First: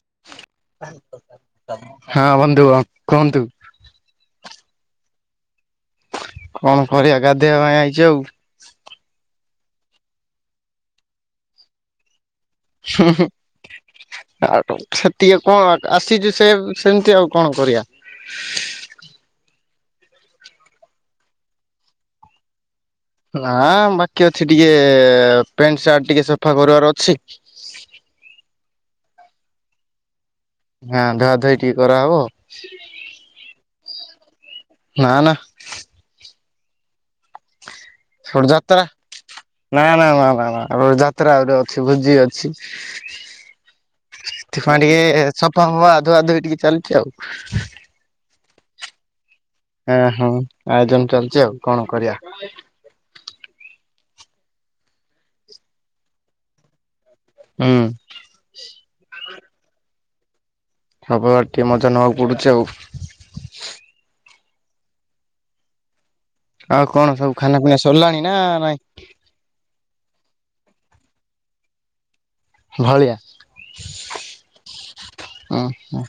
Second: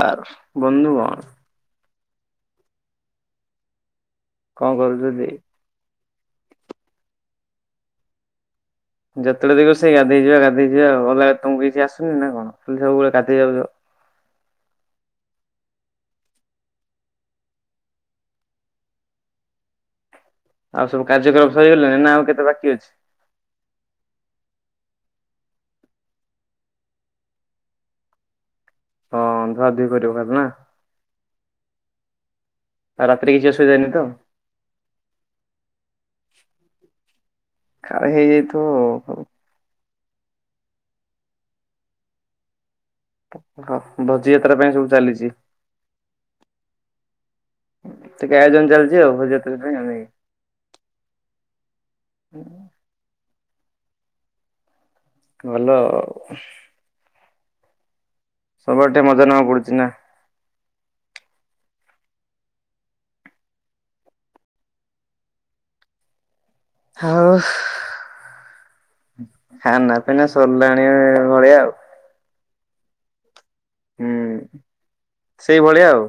ବାର ବନ୍ଧୁଗଣ। ହଁ ବନ୍ଧୁଗଣ କୁହନ୍ତୁ? କଣ କରୁଛନ୍ତି? କଣ କରିବା ଗାଧେଇବା ପାଇଁ ଆଇଛି ଆଉ। ଯେତେବେଳେ ଦେଖିବ ସେଇ ଗାଧେଇ ଯିବା ଯିବା ଗାଧେଇଯିବା ଆଉ ଅଲଗା ତମକୁ କିଛି ଆସୁନି ନା କଣ ଖାଲି ସବୁବେଳେ ଗାଧେଇ ଯାଉଛ। ଆଉ ସେତିକ କଣ ଆସିଛୁ ସେ ସେମତି ଆଉ କଣ କରିବା? ଆଉ ସବୁ କାର୍ଯ୍ୟକ୍ରମ ସରିଗଲାଣି ନା ଆଉ କେତେ ବାକି ଅଛି? ନା ବାକି ଅଛି ଟିକେ ପେଣ୍ଟ ସାର୍ଟ ଟିକେ ସଫା କରିବାର ଅଛି। ହଁ ଧୁଆ ଧୁଇ କରିବ ଖାଲି ନା। ହଁ ଧୁଆ ଧୋଇ ଟିକେ କରାହବ। ଆଉ ରାତିରେ କିଛି ଅସୁବିଧା ହେଇନି ତ। ନା ନା। କାଳେ ସେପଟେ ଯାତ୍ରା ହେଇଯାଇଥିବ। ନା ନା ନା ନା ନା ଯାତ୍ରା ଆହୁରି ଅଛି ଭୋଜି ଅଛି। ହଁ ଭଜି ଯାତ୍ରା ପାଇଁ ସବୁ ଚାଲିଛି। ହଁ ଆଧୁଆଧୁଇ ଟିକେ ଚାଲିଛି ଆଉ। ଟିକେ ଆୟୋଜନ ଚାଲିଛି ଭୋଜିର। ହଁ ହଁ ଆୟୋଜନ ଚାଲିଛି ଆଉ କଣ କରିବା? ଭଲ ଆଉ। ହୁଁ। ସବୁଆଡେ ଟିକେ ମଜା ନେବା ପଡୁଛି ନା। ସବୁବାଟେ ଟିକେ ମଜା ନେବାକୁ ପଡୁଚି ଆଉ। ଆଉ କଣ ସବୁ ଖାନା ପିନା ସରିଲାଣି ନା ନାଇଁ? ଖାନା ପିନା ସରିଲାଣି ଭଳିଆ ଆଉ। ଭଳିଆ। ହୁଁ। ହଁ ସେଇଭଳିଆ ଆଉ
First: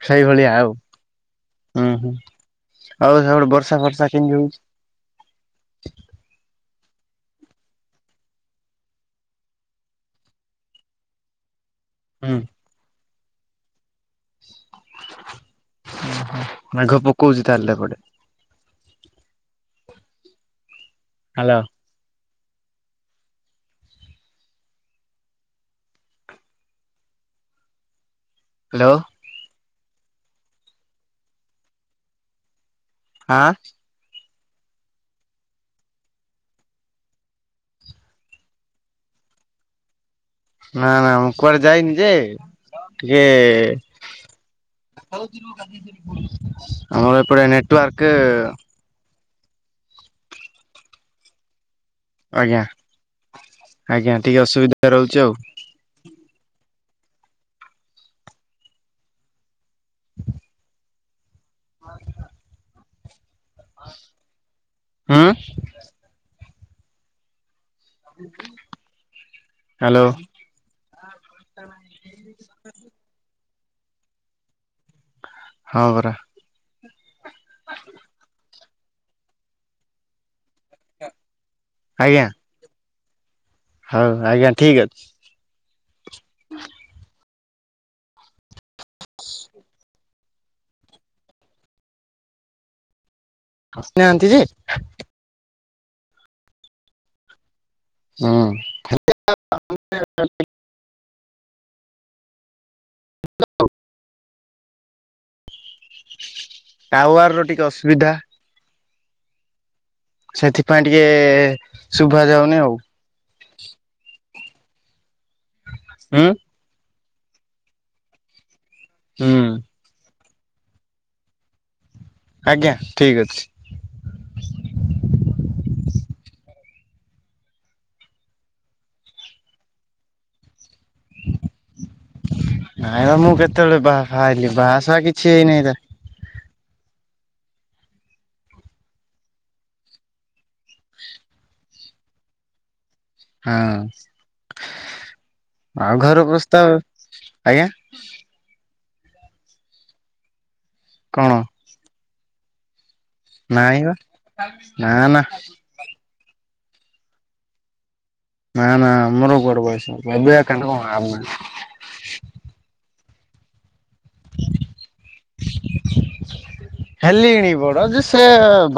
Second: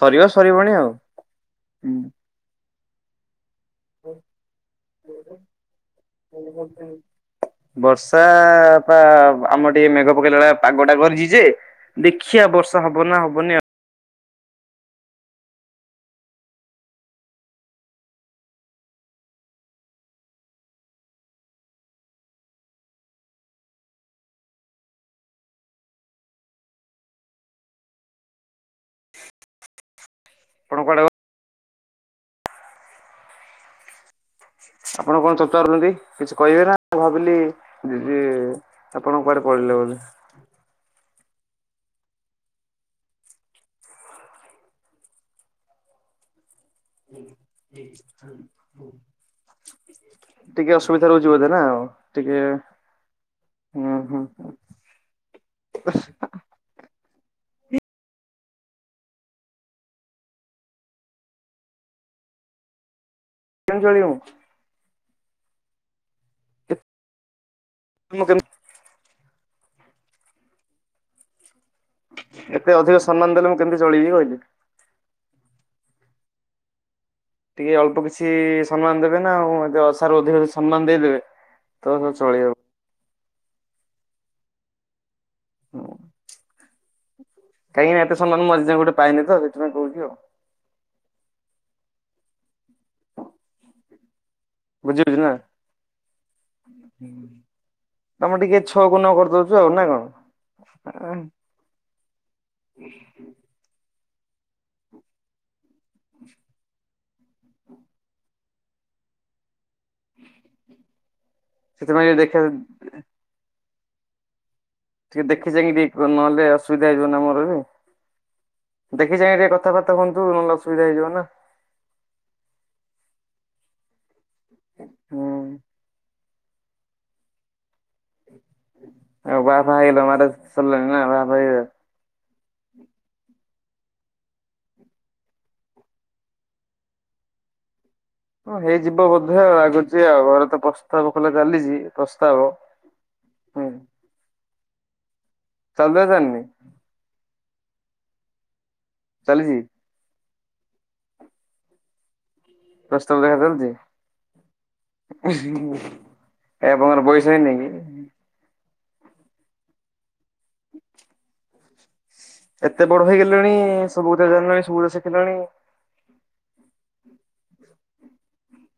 ସରିବ ସରିବଣି ଆଉ। ହୁଁ ହୁଁ। ଆଉ ସପଟେ ବର୍ଷା ଫର୍ଷା କେମିତି ହଉଛି? [inaudible] ବର୍ଷା ପା ଆମର ଟିକିଏ ମେଘ ପକେଇଲାଭଳିଆ ପାଗଟା କରିଛି ଯେ ହୁଁ ଦେଖିଆ ବର୍ଷା ହବ ନା ହବନି ଆଉ? ମେଘ ପକଉଛି ତାହେଲେ ଏପଟେ। ହାଲୋ। ହ୍ୟାଲୋ। ଆପଣ କୁଆଡେ ହାଁ। ଆପଣ କଣ ପଚାରୁଛନ୍ତି କିଛି କହିବେ ନା ମୁଁ ଭାବିଲି ଯେ ଆପଣ କୁଆଡେ ପଳେଇଲେ ବୋଧେ? ନା, ନା, ମୁଁ କୁଆଡେ ଯାଇନି ଯେ ଟିକେ [inaudible] ନେଟୱାର୍କ [inaudible] ଟିକେ ଅସୁବିଧା ରହୁଛି ବୋଧେ ନା ଆଉ। ଟିକେ ଆଜ୍ଞା, ହୁଁ ଆଜ୍ଞା, ହୁଁ ଟିକେ ଅସୁବିଧା ରହୁଛି ଆଉ। [inaudible] [inaudible] [inaudible] [inaudible] ହୁଁ। ମୁଁ କେମତି ହାଲୋ। [inaudible] ଏତେ ଅଧିକ ସମ୍ମାନ ଦେଲେ ମୁଁ କେମତି ଚଳିବି ଅଏ। ହଁ ପରା। ଟିକେ ଅଳ୍ପ କିଛି ସମ୍ମାନ ଦେବେ ନା ଆଉ ଏ ଅଶାରୁ ଅଧିକ ସମ୍ମାନ ଦେଇଦେବେ। ତ ସବୁ ଆଜ୍ଞା ଚଲିବ। ହଉ ଆଜ୍ଞା, ଠିକ ଅଛି। [inaudible] କାହିଁକିନା ଏତେ ସମ୍ମାନ ମୁଁ ଆଜି ଯାଏଁ ଗୋଟେ ପାଇନି ତ ସେଥିପାଇଁ କହୁଛି ଆଉ। ଆସି ନାହାନ୍ତି ଯେ ବୁଝିଲୁ ନା, ହୁଁ ତମେ ଟିକେ ଚୁ ଛକକୁନ କରିଦଉଛୁ ଆଉ ନା କଣ? [inaudible] ଟାୱାରର ଟିକେ ଅସୁବିଧା। ସେଥିପାଇଁ ଟିକେ ସେଥିପାଇଁ ଶୁଭା ଦେଖ ଯାଉନି ଆଉ। ଟିକେ ଦେଖି ଚାଇଁକି ଟିକେ ହୁଁ ନହେଲେ ଅସୁବିଧା ହେଇଯିବନା ମୋର ଏବେ। ଦେଖି ହୁଁ ଚାହିଁ ଟିକେ କଥାବାର୍ତ୍ତା କରନ୍ତୁ ନହେଲେ ଅସୁବିଧା ହେଇଯିବ ନା। ଆଜ୍ଞା, ଠିକ ଅଛି। ଉଁ। ଆଉ ବାହା ବାଫା ହେଇଗଲଣି ମ୍ୟାରେଜ୍ ସରିଲାଣିି ନା ବାହା ଫାଆ ହେଇଗଲଣି ନା। ନାଇଁ ମ ମୁଁ କେତେବେଳେ ବାହା ଫାଆ ହେଲି ବାହା ଫାଆ କିଛି ହେଇନାହିଁ ହେରା। ହଁ ହେଇଯିବ ବୋଧେ ଆଉ ଲାଗୁଛି ଆଉ ଘରେ ତ ପ୍ରସ୍ତାବ ଖୋଲା ଚାଲିଛି ପ୍ରସ୍ତାବ। ହଁ, ହୁଁ। ଆଉ ଚାଲିଲା କାହାର ଚାଲିନି ପ୍ରସ୍ତାବ ଆଜ୍ଞା। ଚାଲିଛି। କଣ? ନାଇଁ ବା ପ୍ରସ୍ତାବ ନା ଦେଖା ନା ଚାଲିଛି। ଏ ପୁଅର ବୟସ ହେଇନି କି? ନା ନା ଆମର ଗୋଡେ ବଏସ ଏବେ କଣ ନାଁ ଏତେ ବଡ ହେଇଗଲେଣି ସବୁ କଥା ଜାଣିଲଣି ସବୁକଥା ଶିଖିଲଣି। [inaudible] ହେଲିଣି ବଡ ଯେ, ସେ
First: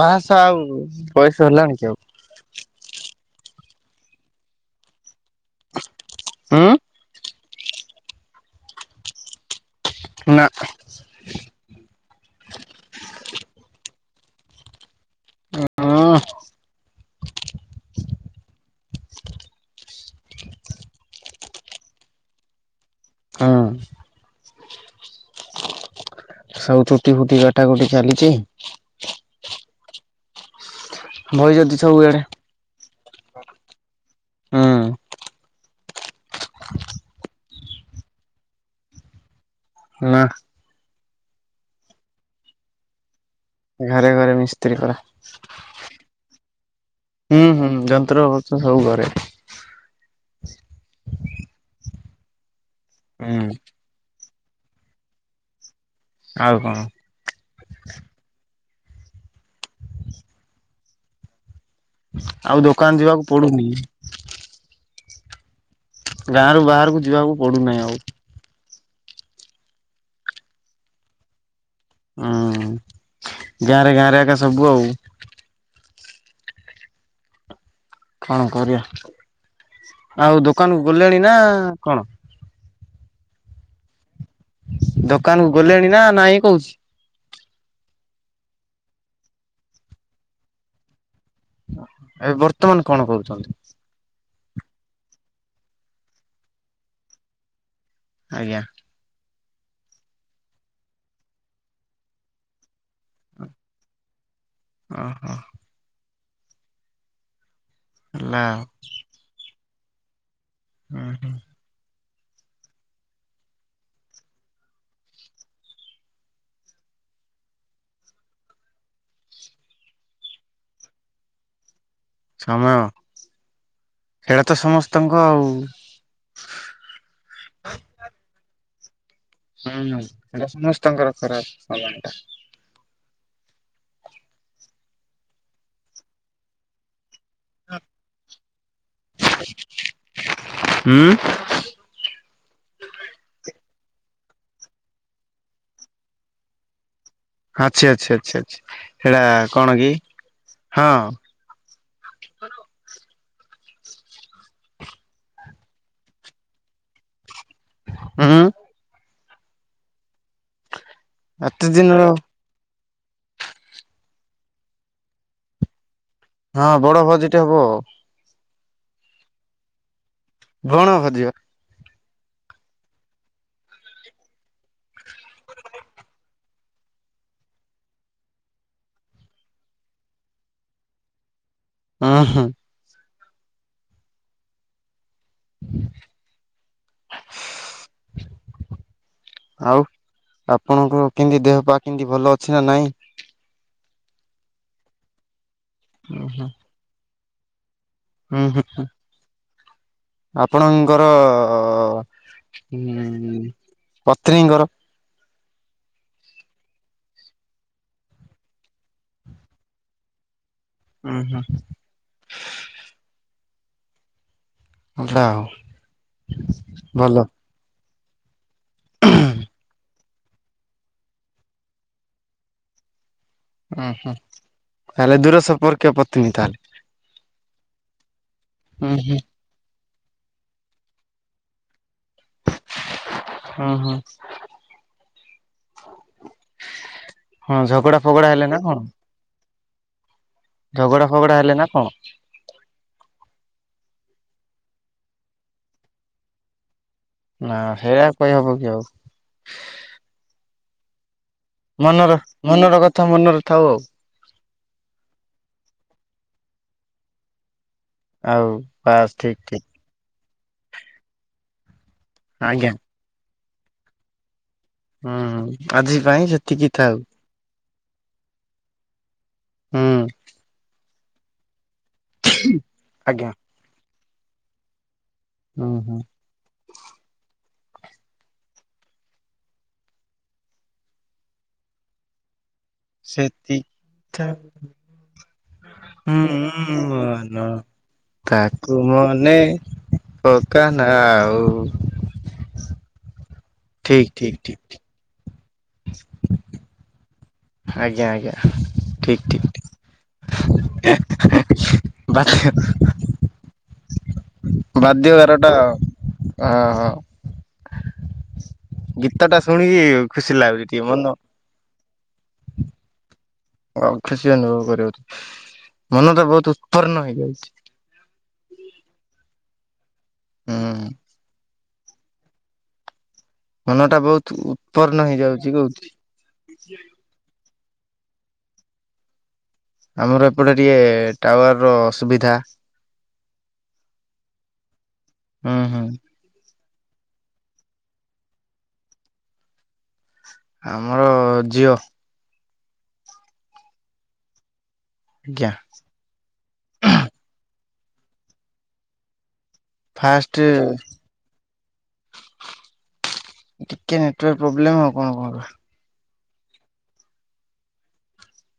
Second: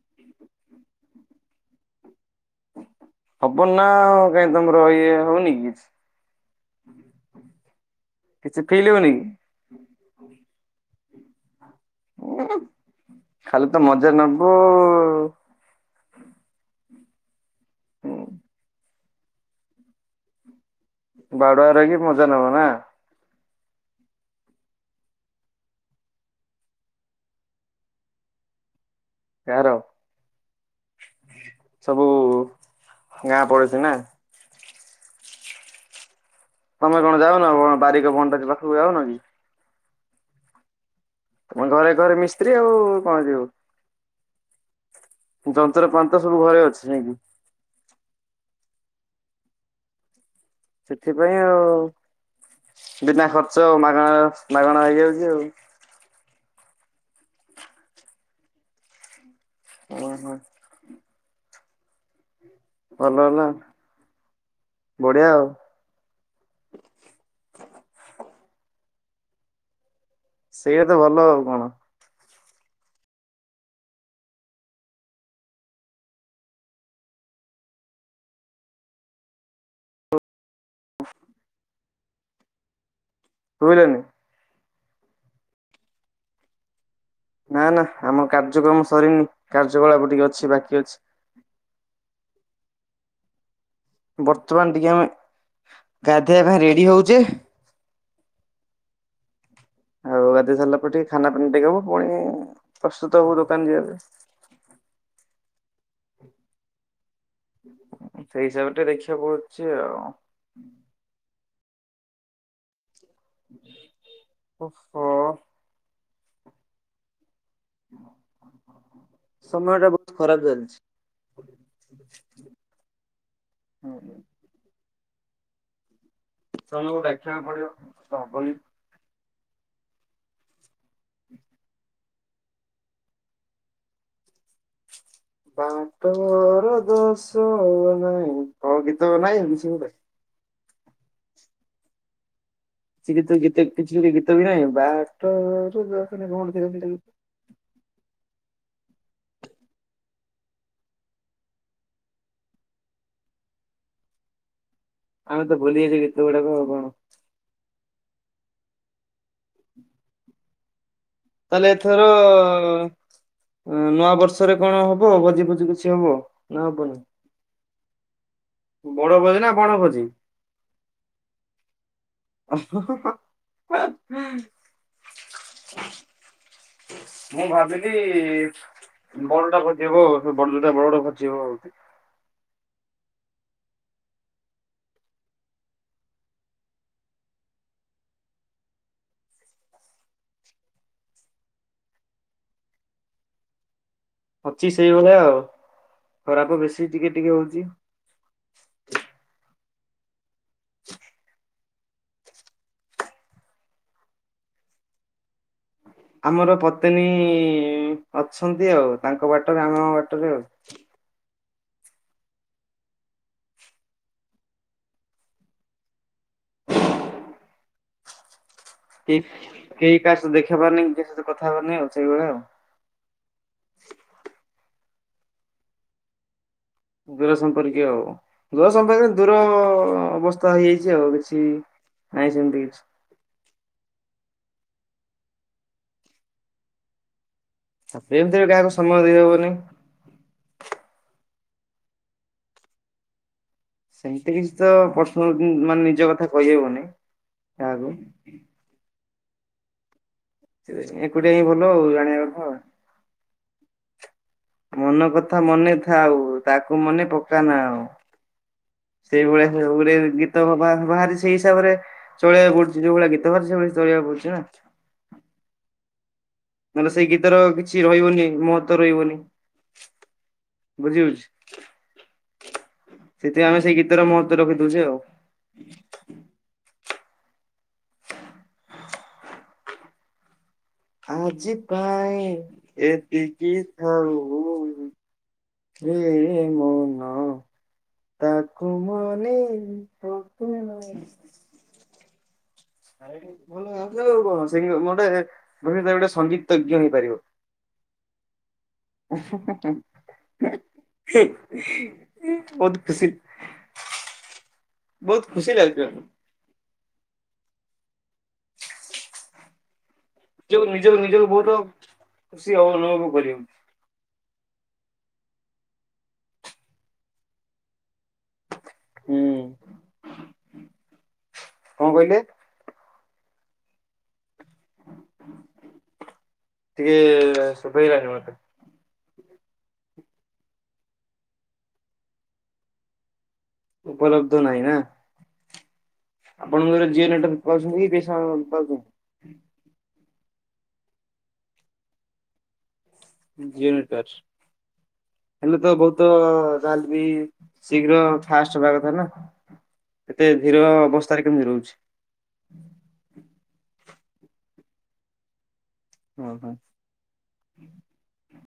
ବାହାସା ଆଉ ବୟସ ହେଲାଣି କି ଆଉ। ହବନାଉ କାହିଁ ତମର ଇଏ ହଉନି କି? ହୁଁ। କିଛି ଫିଲ ହୁଏନି? ନା। ଉଁ ଖାଲି ତ ମଜା ନେବ। [inaudible] ହଁ ବାଡୁଆ ରହିକିି ମଜା ନବା ନା। ହୁଁ। ସବୁ ଚୁଟି ଫୁଟି କଟାକଟି ଚାଲିଛି। କାହାର? ବଇଛନ୍ତି ସବୁ ସବୁଆଡେ ଗାଁ ପଡିଛି ନା। ହୁଁ। ତମେ କଣ ଯାଉନ କଣ ବାରିକ ଭଣ୍ଡାରୀ ପାଖକୁ ଯାଉନ କି? ନା। ଘରେ ଘରେ ମିସ୍ତ୍ରୀ ଆଉ କଣ ଯିବୁ? ଘାରେ ଘରେ ମିସ୍ତ୍ରୀ ପରା। ଯନ୍ତ୍ର ପାନ୍ତ ସବୁ ଘରେ ଅଛି ନାଇଁକି? ହୁଁ ହୁଁ ଯନ୍ତ୍ର ଫନ୍ତ୍ର ସବୁ ଘରେ। ସେଥିପାଇଁ ଆଉ ବିନା ହୁଁ ଖର୍ଚ୍ଚ ଆଉ ମାଗଣା ମାଗଣା ହେଇଯାଉଛି ଆଉ। ଆଉ କଣ? ହଁ ହଁ। ଆଉ ଦୋକାନ ଭଲ ଯିବାକୁ ହେଲା ପଡୁନି। ବଢିଆ ଆଉ। ଗାଁରୁ ବାହାରକୁ ଯିବାକୁ ପଡୁନାହିଁ ଆଉ। ସେଇଆ ତ ଭଲ ଆଉ କଣ? ହଁ ଗାଁରେ ଗାଁରେ ଏକା ସବୁ ଆଉ। କଣ କରିବା ଆଉ ଦୋକାନ ଖୋଲିଲେଣି ନା କଣ? [inaudible] ଦୋକାନକୁ ଗଲେଣି ନା ନାଇଁ କହୁଛି। ନା ନା ଆମର କାର୍ଯ୍ୟକ୍ରମ ସରିନି କାର୍ଯ୍ୟକଳାପ ଟିକେ ଅଛି ବାକି ଅଛି। ଏବେ ବର୍ତ୍ତମାନ କଣ କରୁଛନ୍ତି? ବର୍ତ୍ତମାନ ଟିକେ ଆମେ ଗାଧେଇବା ପାଇଁ ରେଡି ହଉଛେ। ଆଜ୍ଞା। ଆଉ ଗାଧେଇ ସାରିଲା ପରେ ଟିକେ ଖାନା ପିନା ଟିକେ ହବ ପୁଣି ପ୍ରସ୍ତୁତ ହବୁ ଦୋକାନ ଯିବା ପାଇଁ। ଅ ହ। ହେଲା ସେଇ ଆଉ ହିସାବରେ ଟିକେ ଦେଖିବାକୁ ପଡୁଛି ଆଉ ହୁଁ। ଓହୋ। ସମୟଟା ବହୁତ ଖରାପ ଚାଲିଛି। ସମୟ ସେଇଟା ତ ସମସ୍ତଙ୍କ ଆଉ ସମୟକୁ ଦେଖିବାକୁ ପଡିବ ହବନି। ହୁଁ ହଁ ସେଇଟା ସମସ୍ତଙ୍କର ଖରାପ ସମୟଟା। ବାଟ ମୋର ଦୋଷ ନାଇଁ କ ଗୀତ ନାଇଁ କି ସେ ଗୋଟେ। ହୁଁ। କି ଗୀତ ଗୀତ କିଛି ଗୀତ ବି ନାହିଁ ବାଟ ମୋର ଦୋଷ ନାଇ [inaudible] ଆଛା ଆଛା ଆଛା ସେଟା କଣ କି ହଁ। ଆଉ ତ ଭୁଲି ଯାଇଛି ଗୀତ ଗୁଡାକ ଆଉ କଣ? ହାଁ। ଏତେ ତାହେଲେ ଦିନର ଏଥର ନୂଆ ବର୍ଷରେ କଣ ହବ ଭୋଜି ଫୋଜି କିଛି ହବ? ନା ହଁ ହବନି? ବଡ ଭୋଜିଟେ ହବ। ବଡ ଭୋଜି ନା ବଣ ଭୋଜି? ବଣ ଭୋଜିବା। ଅହ ହ। ମୁଁ ଭାବିଲି। ବଣଟା ଭୋଜିିହବ ବଡଟା ବଡ ଭୋଜିହବ ଆଉଥରେ। ହଁ ହଁ। [inaudible] ଆଉ ଆପଣଙ୍କ କେମିତି ଦେହ ପା କେମତି ଭଲ ଅଛି ନା ନାଇଁ? ଅଛି ସେଇଭଳିଆ ଆଉ ହୁଁ ଖରାପ ବେଶୀ ଟିକେ ଟିକେ ହଉଚି। ଉଁ ହୁଁ ହୁଁ। ଆପଣଙ୍କର ପତ୍ନୀଙ୍କର। ଆମର ପତ୍ନୀ ଅଛନ୍ତି ଆଉ ତାଙ୍କ ବାଟରେ ଆମ ବାଟରେ ଆଉ। ଉଁ ହୁଁ। ଜା ହଉ ଭଲ। [unintelligible] ତା ସହିତ ଦେଖା ହବାର ନାଇଁ କା ସହିତ କଥାହବାର ନାଇଁ ସେଇଭଳିଆ ଆଉ। ଓ ହୁଁ ତାହେଲେ ଦୂର ସମ୍ପର୍କୀୟ ପତ୍ନୀ ତାହେଲେ। ଦୂର ସମ୍ପର୍କୀୟ ଆଉ ଦୂର ଉଁ ସମ୍ପର୍କୀୟ ହୁଁ ଦୂର ଅବସ୍ଥା ହେଇଯାଇଚି ଆଉ ବେସି ନାହିଁ ସେମିତି କିଛି। ଉଁ ହୁଁ। ହଁ ଝଗଡା ଫଗଡା ହେଲାନା କଣ। [unintelligible] ହବନି। ଝଗଡା ଫଗଡା ହେଲାନା କଣ। ସେମତି କିଛି ତ ପର୍ସନା ମାନେ ନିଜ କଥା କହିହେବନି। ନା କାହାକୁ ହେରା କହିହବ କି ଆଉ। ଏକୁଟିଆ ହିଁ ଭଲ। ଆଉ ମନର ଜାଣିବା କଥା ଆଉ। ମନର କଥା ମନରେ ଥାଉ ଆଉ। ମନ କଥା ମନେ ଥାଉ ତାକୁ ମନେ ପକାନା ଆଉ। ଆଉ ବାସ୍ ଠିକ୍ ଠିକ୍ ସେଇଭଳିଆ ଗଟେ ଗୀତ। ବାହାରି ସେଇ ହିସାବରେ ଚଳିବାକୁ ଆଜ୍ଞା ପଡୁଚି ଯୋଉ ଭଳିଆ ଗୀତ ବାହାରିଚି ସେଇ ଭଳିଆ ଚଳେଇବାକୁ ପଡୁଚି ନା। ହୁଁ ଆଜି ପାଇଁ ସେତ ନହେଲେ ସେଇ ଗୀତ ର କିଛି ରହିବନି ମହତ୍ବ ରହିବନି। ହୁଁ। ବୁଝିହଉଚି ଆଜ୍ଞା ସେଥିପାଇଁ ଆମେ ସେଇ ଗୀତର ମହତ୍ବ ରଖି ଦଉଚୁ ଆଉ। ହୁଁ ହୁଁ। ତ [inaudible] ଆଜି ପାଇଁ ଏତିକି ସେତି ଥାଉ ଥାଉଉ। ହୁଁ ମନ। ତାକୁ ମନେ ପକା ନା ପକାନା। ଆଉ। ଭାଇ ଭଲ ଗାଉଚୁ ଠିକ୍ ଠିକ୍ ଆଉ ଠିକ୍ କଣ ଗୋଟେ ସଙ୍ଗୀତଜ୍ଞ ହେଇପାରିବ। ଆଜ୍ଞା ଆଜ୍ଞା ଠିକ୍ ଠିକ୍। [unintelligible] ବହୁତ ଖୁସି ବାଧ୍ୟ ବହୁତ ବାରଟା। ଖୁସି ଲାଗୁଛି ଅ ହୋ ଗୀତଟା ଶୁଣିକି ଖୁସି ଲାଗୁଛି ଜୋଉ ଟିକେ ନିଜ ମନ ନିଜକୁ ବହୁତ ଖୁସି ଅନୁଭବ କରିବ। ଆଉ ଖୁସି ଅନୁଭବ କରିବ ମନଟା ବହୁତ ଉତ୍ପନ୍ନ ହେଇଯାଉଚି। ହୁଁ। ହୁଁ। କଣ କହିଲେ। ମନ ଟା ବହୁତ ଉତ୍ପନ୍ନ ହେଇଯାଉଚି କହୁଥିଲି। ଟିକେ ଶୁଭେଇ ଲାନି ମତେ। ଆମର ଏପଟେ ଟିକେ ଟାୱାର ର ଅସୁବିଧା। ଉପଲବ୍ଧ ନାହିଁ ନା। ହୁଁ ହୁଁ। ଆପଣଙ୍କର ଜିଓ ନେଟୱର୍କ ପାଉଛନ୍ତି କି ପସା ପାଉଛନ୍ତି। ଆମର ଜିଅ। ଜଅ ନେଟୱାର୍କ ଆଜ୍ଞା ହେଲେ ତ ବହୁତ ତ ଜାହେଲେବି ଶୀଘ୍ର ଫାଷ୍ଟ ହବା କଥା ନା। ଏତେ ଫାଷ୍ଟେ। ଧୀର ଅବସ୍ଥାରେ କେମିତି ରହୁଛି। ଟିକେ ନେଟୱାର୍କ ପ୍ରୋବ୍ଲେମ ଆଉ କଣ କଣ। ହୁଁ ହୁଁ।